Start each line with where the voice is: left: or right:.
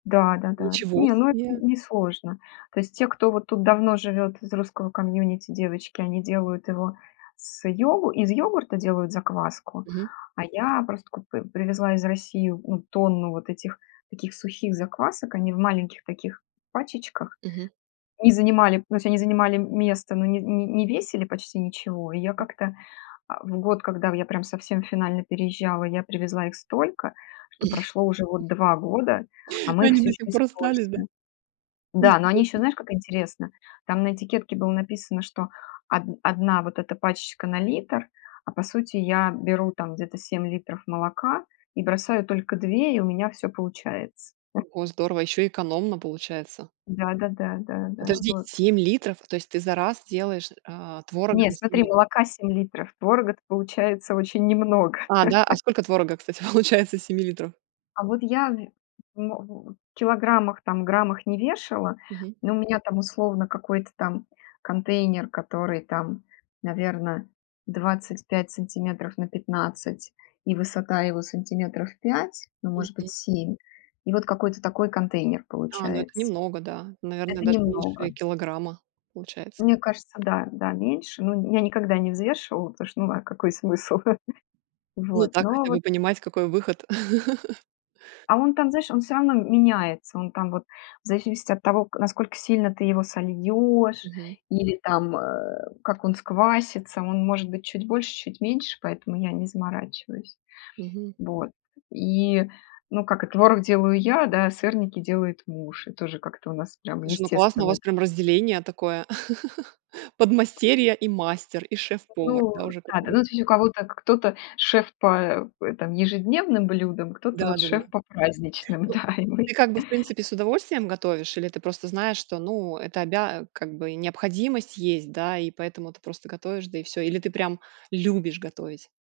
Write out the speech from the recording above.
left: Да-да-да.
right: Ничего
left: Не, ну это
right: себе!
left: не сложно. То есть те, кто вот тут давно живет из русского комьюнити девочки, они делают его с йогу из йогурта делают закваску,
right: Мгм.
left: а я просто купи привезла из России ну тонну вот этих таких сухих заквасок. Они в маленьких таких пачечках
right: Мгм.
left: и занимали, то есть они занимали, место, но не не не весили почти ничего. И я
right: М.
left: как-то, а, в год, когда я прям совсем финально переезжала, я привезла их столько, что прошло уже вот 2 года, а мы их
right: Они
left: всё
right: до
left: еще
right: сих пор остались, да?
left: используем. Да, но они
right: Ничего
left: еще,
right: се
left: знаешь, как интересно, там на этикетке было написано, что од одна вот эта пачечка на литр, а по сути я беру там где-то 7 литров молока и бросаю только 2 и у меня всё получается.
right: О, здорово, ещё экономно получается.
left: Да да да да да
right: Подожди,
left: вот.
right: 7 литров, то есть ты за раз делаешь, а, творога
left: Не,
right: на 7
left: смотри,
right: лит
left: молока 7 литров творога-то получается очень немного.
right: А, да, а сколько творога, кстати, получается с 7 литров?
left: А вот я вь мо в килограммах, там, граммах не вешала,
right: Мгм.
left: но у меня там, условно, какой-то там контейнер, который там, наверно, 25 сантиметров на 15 и высота его сантиметров 5, ну, может быть,
right: Мгм.
left: 7, и вот какой-то такой контейнер
right: А, ну это
left: получается.
right: немного, да, наверное,
left: Это
right: даже меньше
left: немного.
right: и килограмма получается.
left: Мне кажется, да, да, меньше. Ну, я никогда не взвешивала, потому что, ну а какой смысл?
right: Ну и
left: Вот,
right: так
left: но а
right: хотя
left: вот
right: бы понимать, какой выход.
left: А он там, знаешь, он всё равно, м меняется. Он там, вот, в зависимости от того, к насколько сильно ты его сольешь
right: Мгм.
left: или, там, э, как он сквасится, он может быть чуть больше, чуть меньше, поэтому я не заморачиваюсь.
right: Мгм.
left: Вот. И, ну, как и творог делаю я, да, сырники делает муж. И тоже как-то у нас, прям,
right: Слушай, ну классно у
left: естественно
right: вас
left: это.
right: прям разделение такое. Подмастерье и мастер, и шеф-повар,
left: Ну
right: да, уже
left: да-да,
right: который
left: ну, то есть у кого-то к кто-то шеф по, э, там, ежедневным блюдам, кто-то, вот,
right: Да-да-да.
left: шеф по праздничным,
right: Ну,
left: да и мой
right: ты, как бы, в принципе, с удовольствием готовишь или ты просто знаешь, что ну это обя а, как бы и необходимость есть, да, и поэтому ты просто готовишь, да, и всё. Или ты прям любишь готовить?